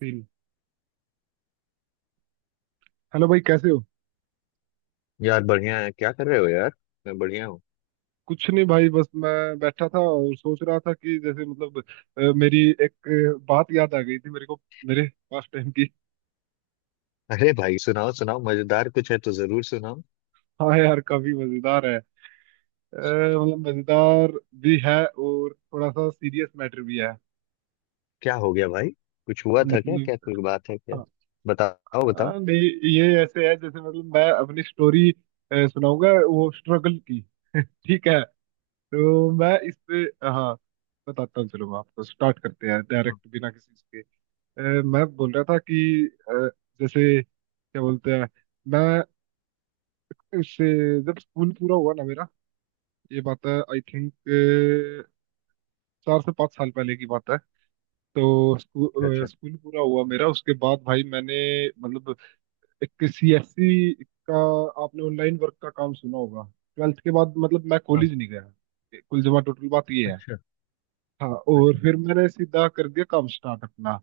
तीन। हेलो भाई, कैसे हो? यार बढ़िया है, क्या कर रहे हो यार। मैं बढ़िया हूँ। कुछ नहीं भाई, बस मैं बैठा था और सोच रहा था कि जैसे मतलब मेरी एक बात याद आ गई थी मेरे को। मेरे पास टाइम की। अरे भाई, सुनाओ सुनाओ, मजेदार कुछ है तो जरूर सुनाओ। हाँ यार, काफी मजेदार है। मतलब मजेदार भी है और थोड़ा सा सीरियस मैटर भी है। क्या हो गया भाई? कुछ हुआ था क्या? क्या मतलब कोई बात है क्या? हाँ। बताओ बताओ। नहीं, ये ऐसे है जैसे मतलब मैं अपनी स्टोरी सुनाऊंगा वो स्ट्रगल की। ठीक है। तो मैं इस पे हाँ बताता हूँ। चलो मैं आपको स्टार्ट करते हैं हाँ, डायरेक्ट, बिना किसी मैं बोल रहा था कि अ, जैसे क्या बोलते हैं। मैं उससे, जब स्कूल पूरा हुआ ना मेरा, ये बात है आई थिंक 4 से 5 साल पहले की बात है। तो अच्छा स्कूल अच्छा। स्कूल पूरा हुआ मेरा, उसके बाद भाई मैंने मतलब एक सीएससी का, आपने ऑनलाइन वर्क का काम सुना होगा। 12th के बाद मतलब मैं हाँ, कॉलेज नहीं गया, कुल जमा टोटल बात ये है। अच्छा हाँ, और अच्छा। फिर मैंने सीधा कर दिया काम स्टार्ट अपना।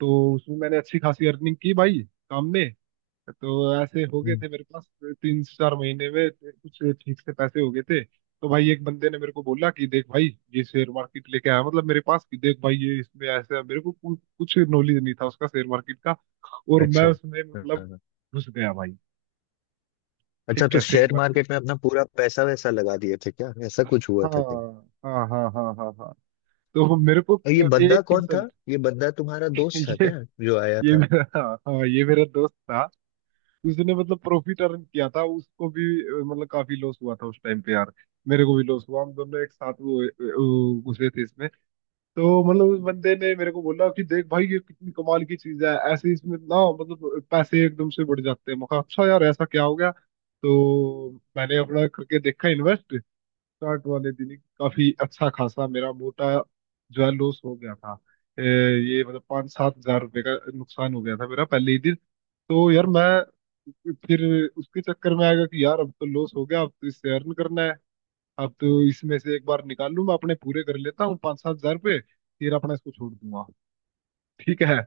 तो उसमें मैंने अच्छी खासी अर्निंग की भाई, काम में। तो ऐसे हो गए हम्म, थे मेरे पास 3-4 महीने में, कुछ ठीक से पैसे हो गए थे। तो भाई एक बंदे ने मेरे को बोला कि देख भाई, ये शेयर मार्केट लेके आया मतलब मेरे पास, कि देख भाई ये इसमें ऐसा है। मेरे को कुछ नॉलेज नहीं था उसका, शेयर मार्केट का। और मैं अच्छा। उसमें हाँ, मतलब हाँ। हाँ। घुस गया भाई। अच्छा, ठीक तो है, शेयर शेयर मार्केट। मार्केट में अपना पूरा पैसा वैसा लगा दिए थे क्या? ऐसा कुछ हुआ हाँ था क्या? हाँ हाँ हाँ हाँ हाँ। तो मेरे को और ये बंदा एक कौन था? परसेंट ये बंदा तुम्हारा दोस्त था ये क्या, जो आया ये था? मेरा हाँ। हाँ, ये मेरा दोस्त था। उसने मतलब प्रॉफिट अर्न किया था, उसको भी मतलब काफी लॉस हुआ था उस टाइम पे यार। मेरे को भी लॉस हुआ, हम दोनों एक साथ वो घुसे थे इसमें। तो मतलब उस बंदे ने मेरे को बोला कि देख भाई, ये कितनी कमाल की चीज है, ऐसे इसमें ना मतलब पैसे एकदम से बढ़ जाते हैं। मैं कहा अच्छा यार, ऐसा क्या हो गया तो। मैंने अपना करके देखा, इन्वेस्ट। स्टार्ट वाले दिन ही काफी अच्छा खासा मेरा मोटा जो है लॉस हो गया था। ये मतलब 5-7 हज़ार रुपये का नुकसान हो गया था मेरा पहले ही दिन। तो यार मैं फिर उसके चक्कर में आएगा कि यार, अब तो लॉस हो गया, अब तो इससे अर्न करना है। अब तो इसमें से एक बार निकाल लूं, मैं अपने पूरे कर लेता हूँ 5-7 हज़ार रुपये, फिर अपना इसको छोड़ दूंगा। ठीक है।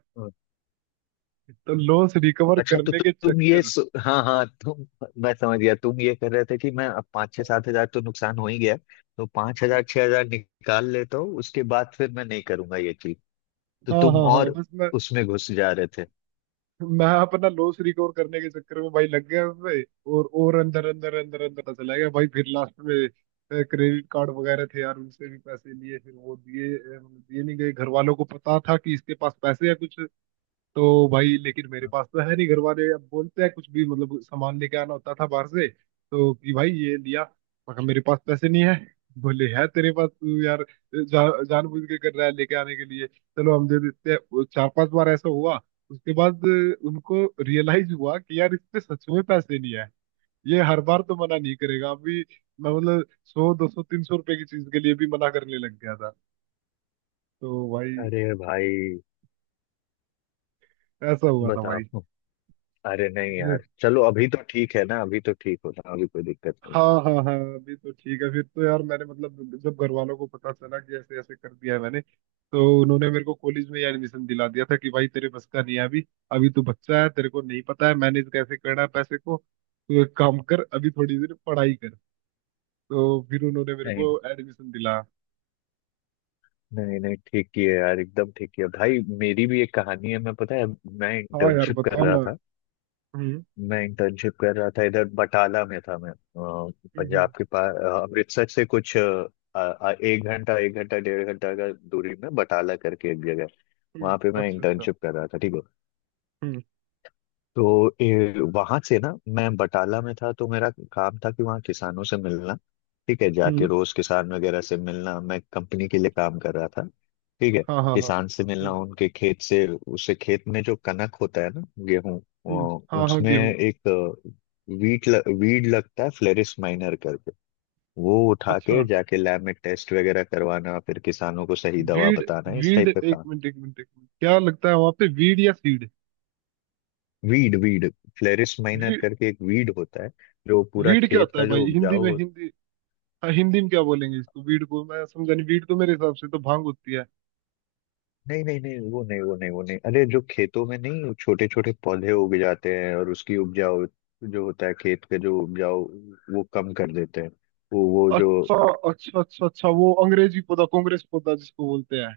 तो लॉस रिकवर अच्छा, तो करने तु, के तुम चक्कर। हाँ हाँ तुम। मैं समझ गया, तुम ये कर रहे थे कि मैं अब पाँच छः सात हजार तो नुकसान हो ही गया, तो पाँच हजार छह हजार निकाल लेता हूँ, उसके बाद फिर मैं नहीं करूंगा ये चीज। तो हाँ तुम हाँ हाँ, और बस उसमें घुस जा रहे थे। मैं अपना लॉस रिकवर करने के चक्कर में भाई लग गया उसमें। और अंदर अंदर अंदर अंदर चला गया भाई। फिर लास्ट में क्रेडिट कार्ड वगैरह थे यार, उनसे भी पैसे लिए। फिर वो दिए दिए नहीं गए। घर वालों को पता था कि इसके पास पैसे है कुछ। तो भाई, लेकिन मेरे पास तो है नहीं। घर वाले अब बोलते हैं कुछ भी, मतलब सामान लेके आना होता था बाहर से, तो कि भाई ये लिया। मैं कहा, मेरे पास पैसे नहीं है। बोले है तेरे पास, तू यार जानबूझ के कर रहा है, लेके आने के लिए चलो हम दे देते हैं। वो 4-5 बार ऐसा हुआ। उसके बाद उनको रियलाइज हुआ कि यार इसमें सच में पैसे नहीं है, ये हर बार तो मना नहीं करेगा अभी। मैं मतलब 100, 200, 300 रुपए की चीज के लिए भी मना करने लग गया था। तो भाई, अरे भाई, ऐसा हुआ था भाई। बताओ। अरे नहीं यार, चलो अभी तो ठीक है ना, अभी तो ठीक हो रहा, अभी कोई दिक्कत नहीं। हाँ हाँ हाँ, अभी तो ठीक है। फिर तो यार मैंने मतलब, जब घर वालों को पता चला कि ऐसे ऐसे कर दिया है मैंने, तो उन्होंने मेरे को कॉलेज में ही एडमिशन दिला दिया था कि भाई तेरे बस का नहीं है अभी। अभी तू बच्चा है, तेरे को नहीं पता है मैनेज कैसे करना है पैसे को। तो एक काम कर, अभी थोड़ी देर पढ़ाई कर। तो फिर उन्होंने मेरे नहीं को एडमिशन दिलाया। नहीं नहीं, ठीक ही है यार, एकदम ठीक ही है भाई। मेरी भी एक कहानी है, मैं पता है, मैं हाँ यार, इंटर्नशिप कर बताओ रहा ना। था। हम्म मैं इंटर्नशिप कर रहा था, इधर बटाला में था मैं। हम्म पंजाब हम्म के पास, अमृतसर से कुछ एक घंटा, एक घंटा डेढ़ घंटा का दूरी में, बटाला करके एक जगह। वहां पे मैं अच्छा अच्छा। इंटर्नशिप कर रहा था, ठीक है। हम्म तो वहां से ना, मैं बटाला में था तो मेरा काम था कि वहाँ किसानों से मिलना। ठीक है, जाके हम्म। रोज किसान वगैरह से मिलना, मैं कंपनी के लिए काम कर रहा था, ठीक है। हाँ हाँ हाँ। किसान से मिलना, हम्म उनके खेत से, उससे खेत में जो कनक होता है ना, गेहूं, हम्म। हाँ हाँ, उसमें गेहूँ। एक वीड लगता है, फ्लेरिस माइनर करके। वो उठा के अच्छा। जाके लैब में टेस्ट वगैरह करवाना, फिर किसानों को सही दवा वीड। बताना, इस वीड, टाइप का एक काम। मिनट एक मिनट एक मिनट, क्या लगता है वहां पे, वीड या सीड? वीड वीड, फ्लेरिस माइनर वीड। करके एक वीड होता है, जो पूरा वीड क्या खेत होता का है जो भाई, हिंदी उपजाऊ में? हो। हिंदी हाँ, हिंदी में क्या बोलेंगे इसको? वीड को मैं समझा नहीं। वीड तो मेरे हिसाब से तो भांग होती है। नहीं नहीं नहीं, वो नहीं, वो नहीं, वो नहीं, अरे जो खेतों में नहीं, छोटे छोटे पौधे उग जाते हैं, और उसकी उपजाऊ जो होता है खेत के, जो उपजाऊ वो कम कर देते हैं। वो जो। अच्छा अच्छा अच्छा अच्छा, वो अंग्रेजी पौधा, कांग्रेस पौधा जिसको बोलते हैं।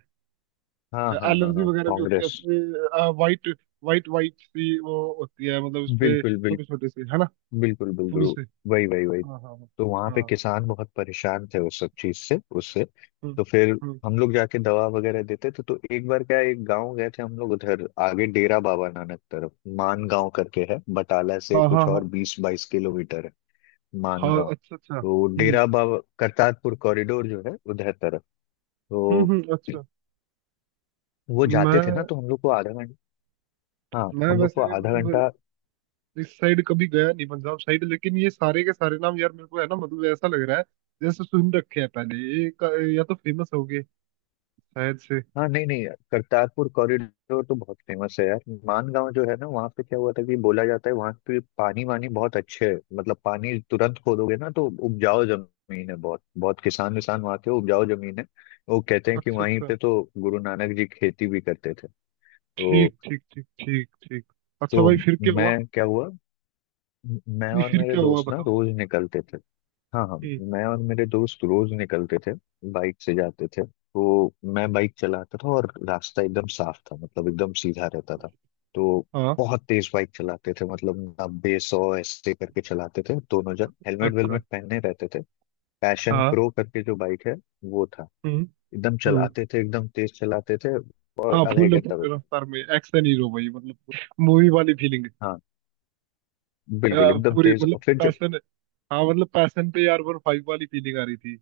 हाँ हाँ हाँ एलर्जी हाँ, वगैरह भी होती है कांग्रेस। उसपे। वाइट, वाइट वाइट सी वो होती है, मतलब उसपे बिल्कुल छोटे बिल्कुल। छोटे से है ना, बिल्कुल बिल्कुल। फूल से। वही वही वही। हाँ हाँ हाँ तो वहां पे हाँ। किसान बहुत परेशान थे उस सब चीज से, उससे। हम्म तो फिर। हम्म। हम लोग जाके दवा वगैरह देते थे, तो एक बार क्या है, एक गांव गए थे हम लोग उधर, आगे डेरा बाबा नानक तरफ। मान गांव करके है, बटाला से हाँ हाँ कुछ और हाँ। 20-22 किलोमीटर है। मान हाँ गांव। अच्छा अच्छा। तो डेरा बाबा करतारपुर कॉरिडोर जो है, उधर तरफ। तो हम्म। अच्छा। वो जाते थे ना, मैं तो हम लोग को आधा घंटा। हाँ, मैं हम लोग को वैसे आधा घंटा। मतलब इस साइड कभी गया नहीं, पंजाब साइड, लेकिन ये सारे के सारे नाम यार मेरे को है ना, मतलब ऐसा लग रहा है जैसे सुन रखे हैं पहले। ये या तो फेमस हो गए शायद से। हाँ नहीं नहीं, करतारपुर कॉरिडोर तो बहुत फेमस है यार। मानगांव जो है ना, वहाँ पे क्या हुआ था कि बोला जाता है वहाँ पे पानी वानी बहुत अच्छे है, मतलब पानी तुरंत खोदोगे ना तो उपजाऊ जमीन है, बहुत बहुत किसान विसान वहाँ के, उपजाऊ जमीन है। वो कहते हैं कि अच्छा वहीं अच्छा। पे तो गुरु नानक जी खेती भी करते थे। तो ठीक ठीक ठीक ठीक ठीक। अच्छा तो भाई, फिर क्या हुआ? मैं क्या हुआ। मैं नहीं, और फिर मेरे क्या हुआ, दोस्त ना बताओ। रोज निकलते थे। हाँ हाँ। हम्म। मैं और मेरे दोस्त रोज निकलते थे, बाइक से जाते थे, तो मैं बाइक चलाता था, और रास्ता एकदम साफ था, मतलब एकदम सीधा रहता था। तो हाँ बहुत तेज बाइक चलाते थे, मतलब 90-100 ऐसे करके चलाते थे, दोनों जन हेलमेट अच्छा। वेलमेट पहने रहते थे। पैशन हाँ। प्रो करके जो बाइक है, वो था। हम्म एकदम हम्म। चलाते थे, एकदम तेज चलाते थे। और हाँ, आधा एक फूल घंटा फूल रुका। रफ्तार में, एक्शन हीरो भाई मतलब, मूवी वाली फीलिंग। हाँ बिल्कुल, एकदम पूरी तेज। मतलब और फिर जब, पैशन। हाँ मतलब पैशन पे यार वन फाइव वाली फीलिंग आ रही थी।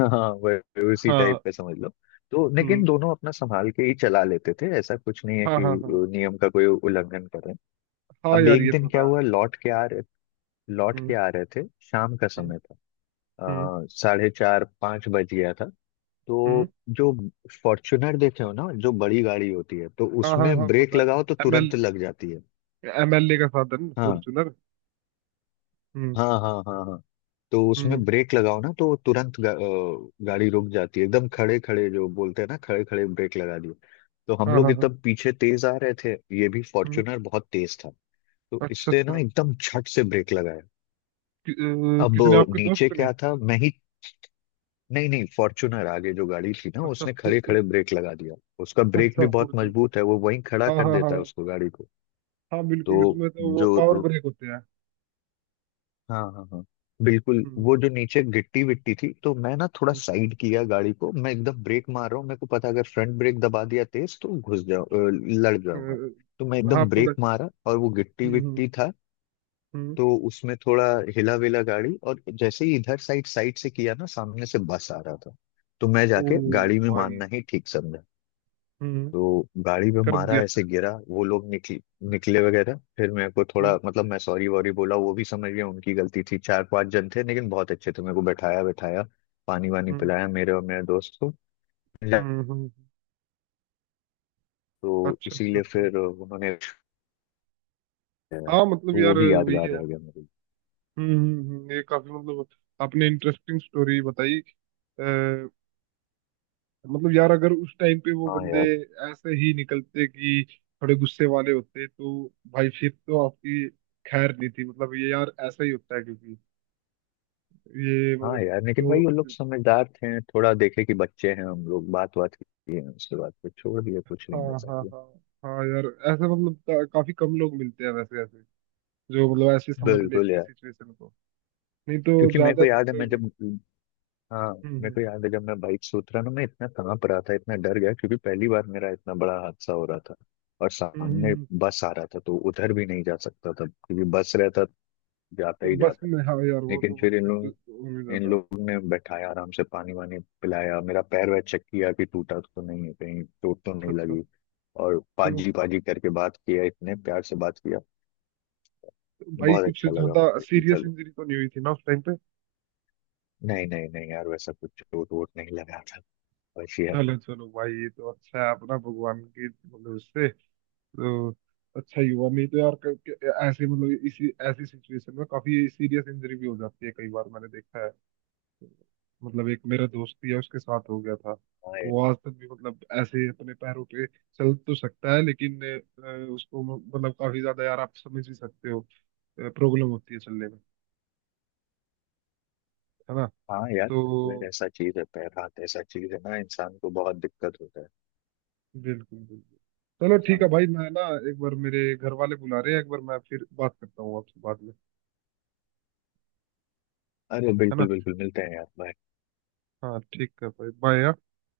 हाँ, उसी हाँ। टाइप का समझ लो। तो लेकिन हम्म। दोनों अपना संभाल के ही चला लेते थे, ऐसा कुछ नहीं है हाँ कि हाँ हाँ। नियम का कोई उल्लंघन कर रहे हैं। हाँ अब यार, एक ये दिन तो क्या है। हुआ, लौट के हम्म आ रहे थे, शाम का हम्म समय था, हम्म साढ़े चार पाँच बज गया था। हम्म। तो, जो फॉर्च्यूनर देखे हो ना, जो बड़ी गाड़ी होती है, तो हाँ हाँ उसमें हाँ ब्रेक पता है। लगाओ तो एमएल, तुरंत लग जाती है। एमएलए का साधन हाँ फॉर्चूनर। हम्म हाँ हाँ हाँ हाँ। तो हम्म। उसमें ब्रेक लगाओ ना तो तुरंत गाड़ी रुक जाती है एकदम, खड़े खड़े जो बोलते हैं ना, खड़े खड़े ब्रेक लगा दिए। तो हम हाँ लोग हाँ हाँ। एकदम पीछे तेज आ रहे थे। ये भी हम्म। फॉर्च्यूनर बहुत तेज था। तो अच्छा इसने अच्छा। ना एकदम झट से ब्रेक लगाया। अब किसने, आपके नीचे दोस्त ने? क्या था मैं ही, नहीं नहीं, फॉर्च्यूनर आगे जो गाड़ी थी ना, अच्छा उसने खड़े फॉर्चूनर। खड़े ब्रेक लगा दिया। उसका ब्रेक भी अच्छा बहुत फॉर्चूनर। मजबूत है, वो वहीं खड़ा हाँ कर हाँ देता है हाँ। उसको, गाड़ी को। हाँ तो बिल्कुल, इसमें तो वो जो, पावर ब्रेक होते हैं। हाँ हाँ हाँ बिल्कुल, हम्म वो जो नीचे गिट्टी विट्टी थी, तो मैं ना थोड़ा साइड किया गाड़ी को, मैं एकदम ब्रेक मार रहा हूँ, मेरे को पता है, अगर फ्रंट ब्रेक दबा दिया तेज तो घुस लड़ जाऊंगा। हम्म, तो मैं हाँ एकदम पड़ ब्रेक मारा, और वो गिट्टी हम्म। विट्टी था, हम्म, तो उसमें थोड़ा हिला विला गाड़ी। और जैसे ही इधर, साइड साइड से किया ना, सामने से बस आ रहा था, तो मैं ओ जाके गाड़ी में भाई। मानना ही ठीक समझा। हम्म, तो गाड़ी पे कर मारा, दिया। ऐसे गिरा। वो लोग निकले वगैरह। फिर मेरे को थोड़ा, हम्म मतलब मैं सॉरी वॉरी बोला, वो भी समझ गया, उनकी गलती थी। चार पांच जन थे लेकिन बहुत अच्छे थे, मेरे को बैठाया बैठाया, पानी वानी हम्म पिलाया मेरे और मेरे दोस्त को। हम्म हम्म, तो अच्छा अच्छा इसीलिए अच्छा। फिर उन्होंने, हाँ तो मतलब वो यार भी वही यादगार है। रह गया मेरे लिए। ये काफी मतलब, आपने इंटरेस्टिंग स्टोरी बताई। आ, मतलब यार, अगर उस टाइम पे वो हाँ बंदे यार। ऐसे ही निकलते कि थोड़े गुस्से वाले होते, तो भाई फिर तो आपकी खैर नहीं थी। मतलब ये यार, ऐसा ही होता है क्योंकि ये हाँ मतलब यार, लेकिन जो। भाई वो लोग समझदार थे, थोड़ा देखे कि बच्चे हैं हम लोग, बात बात की है, उसके बाद फिर छोड़ दिया, कुछ नहीं हाँ ऐसा हाँ किया। हाँ। हाँ यार, ऐसे मतलब काफी कम लोग मिलते हैं वैसे ऐसे, जो मतलब ऐसे समझ बिल्कुल लेते हैं यार। सिचुएशन को। नहीं तो क्योंकि मेरे को ज्यादातर याद है मैं लोग। जब, हाँ, हम्म मेरे हम्म को याद है जब मैं बाइक से उतरा ना, मैं इतना कांप रहा था, इतना डर गया, क्योंकि पहली बार मेरा इतना बड़ा हादसा हो रहा था। और हम्म हम्म, सामने हम्म, बस आ रहा था तो उधर भी नहीं जा सकता था क्योंकि बस रहता, जाता तो ही बस जाता। में, हाँ यार वो लेकिन तो फिर फिर तो उम्मीद इन था। लोगों ने बैठाया आराम से, पानी वानी पिलाया, मेरा पैर वैर चेक किया कि टूटा तो नहीं है, कहीं चोट तो नहीं अच्छा अच्छा। लगी। और तो पाजी पाजी करके बात किया, इतने प्यार से बात किया, भाई, बहुत कुछ अच्छा लगा ज्यादा मुझे कि सीरियस चलो। इंजरी तो नहीं हुई थी ना उस टाइम पे? नहीं नहीं नहीं यार, वैसा कुछ चोट वोट नहीं लगा था, बस ये। चलो चलो भाई, ये तो अच्छा है अपना। भगवान की मतलब, इससे तो अच्छा ही हुआ। नहीं तो यार ऐसे मतलब इसी, ऐसी सिचुएशन में काफी सीरियस इंजरी भी हो जाती है कई बार। मैंने देखा है, मतलब एक मेरा दोस्त ही है, उसके साथ हो गया था। हम। वो आज तक भी मतलब ऐसे ही अपने पैरों पे चल तो सकता है लेकिन उसको मतलब काफी ज्यादा, यार आप समझ ही सकते हो, प्रॉब्लम होती है चलने में, है ना? हाँ यार, तो पैरवेर ऐसा चीज है, पैर हाथ ऐसा चीज है ना, इंसान को बहुत दिक्कत होता है। बिल्कुल बिल्कुल। चलो हाँ ठीक है यार। भाई, मैं ना, एक बार मेरे घर वाले बुला रहे हैं, एक बार मैं फिर बात करता हूँ आपसे बाद में, अरे है बिल्कुल ना? बिल्कुल, मिलते हैं यार, bye। हाँ ठीक है भाई, बाय।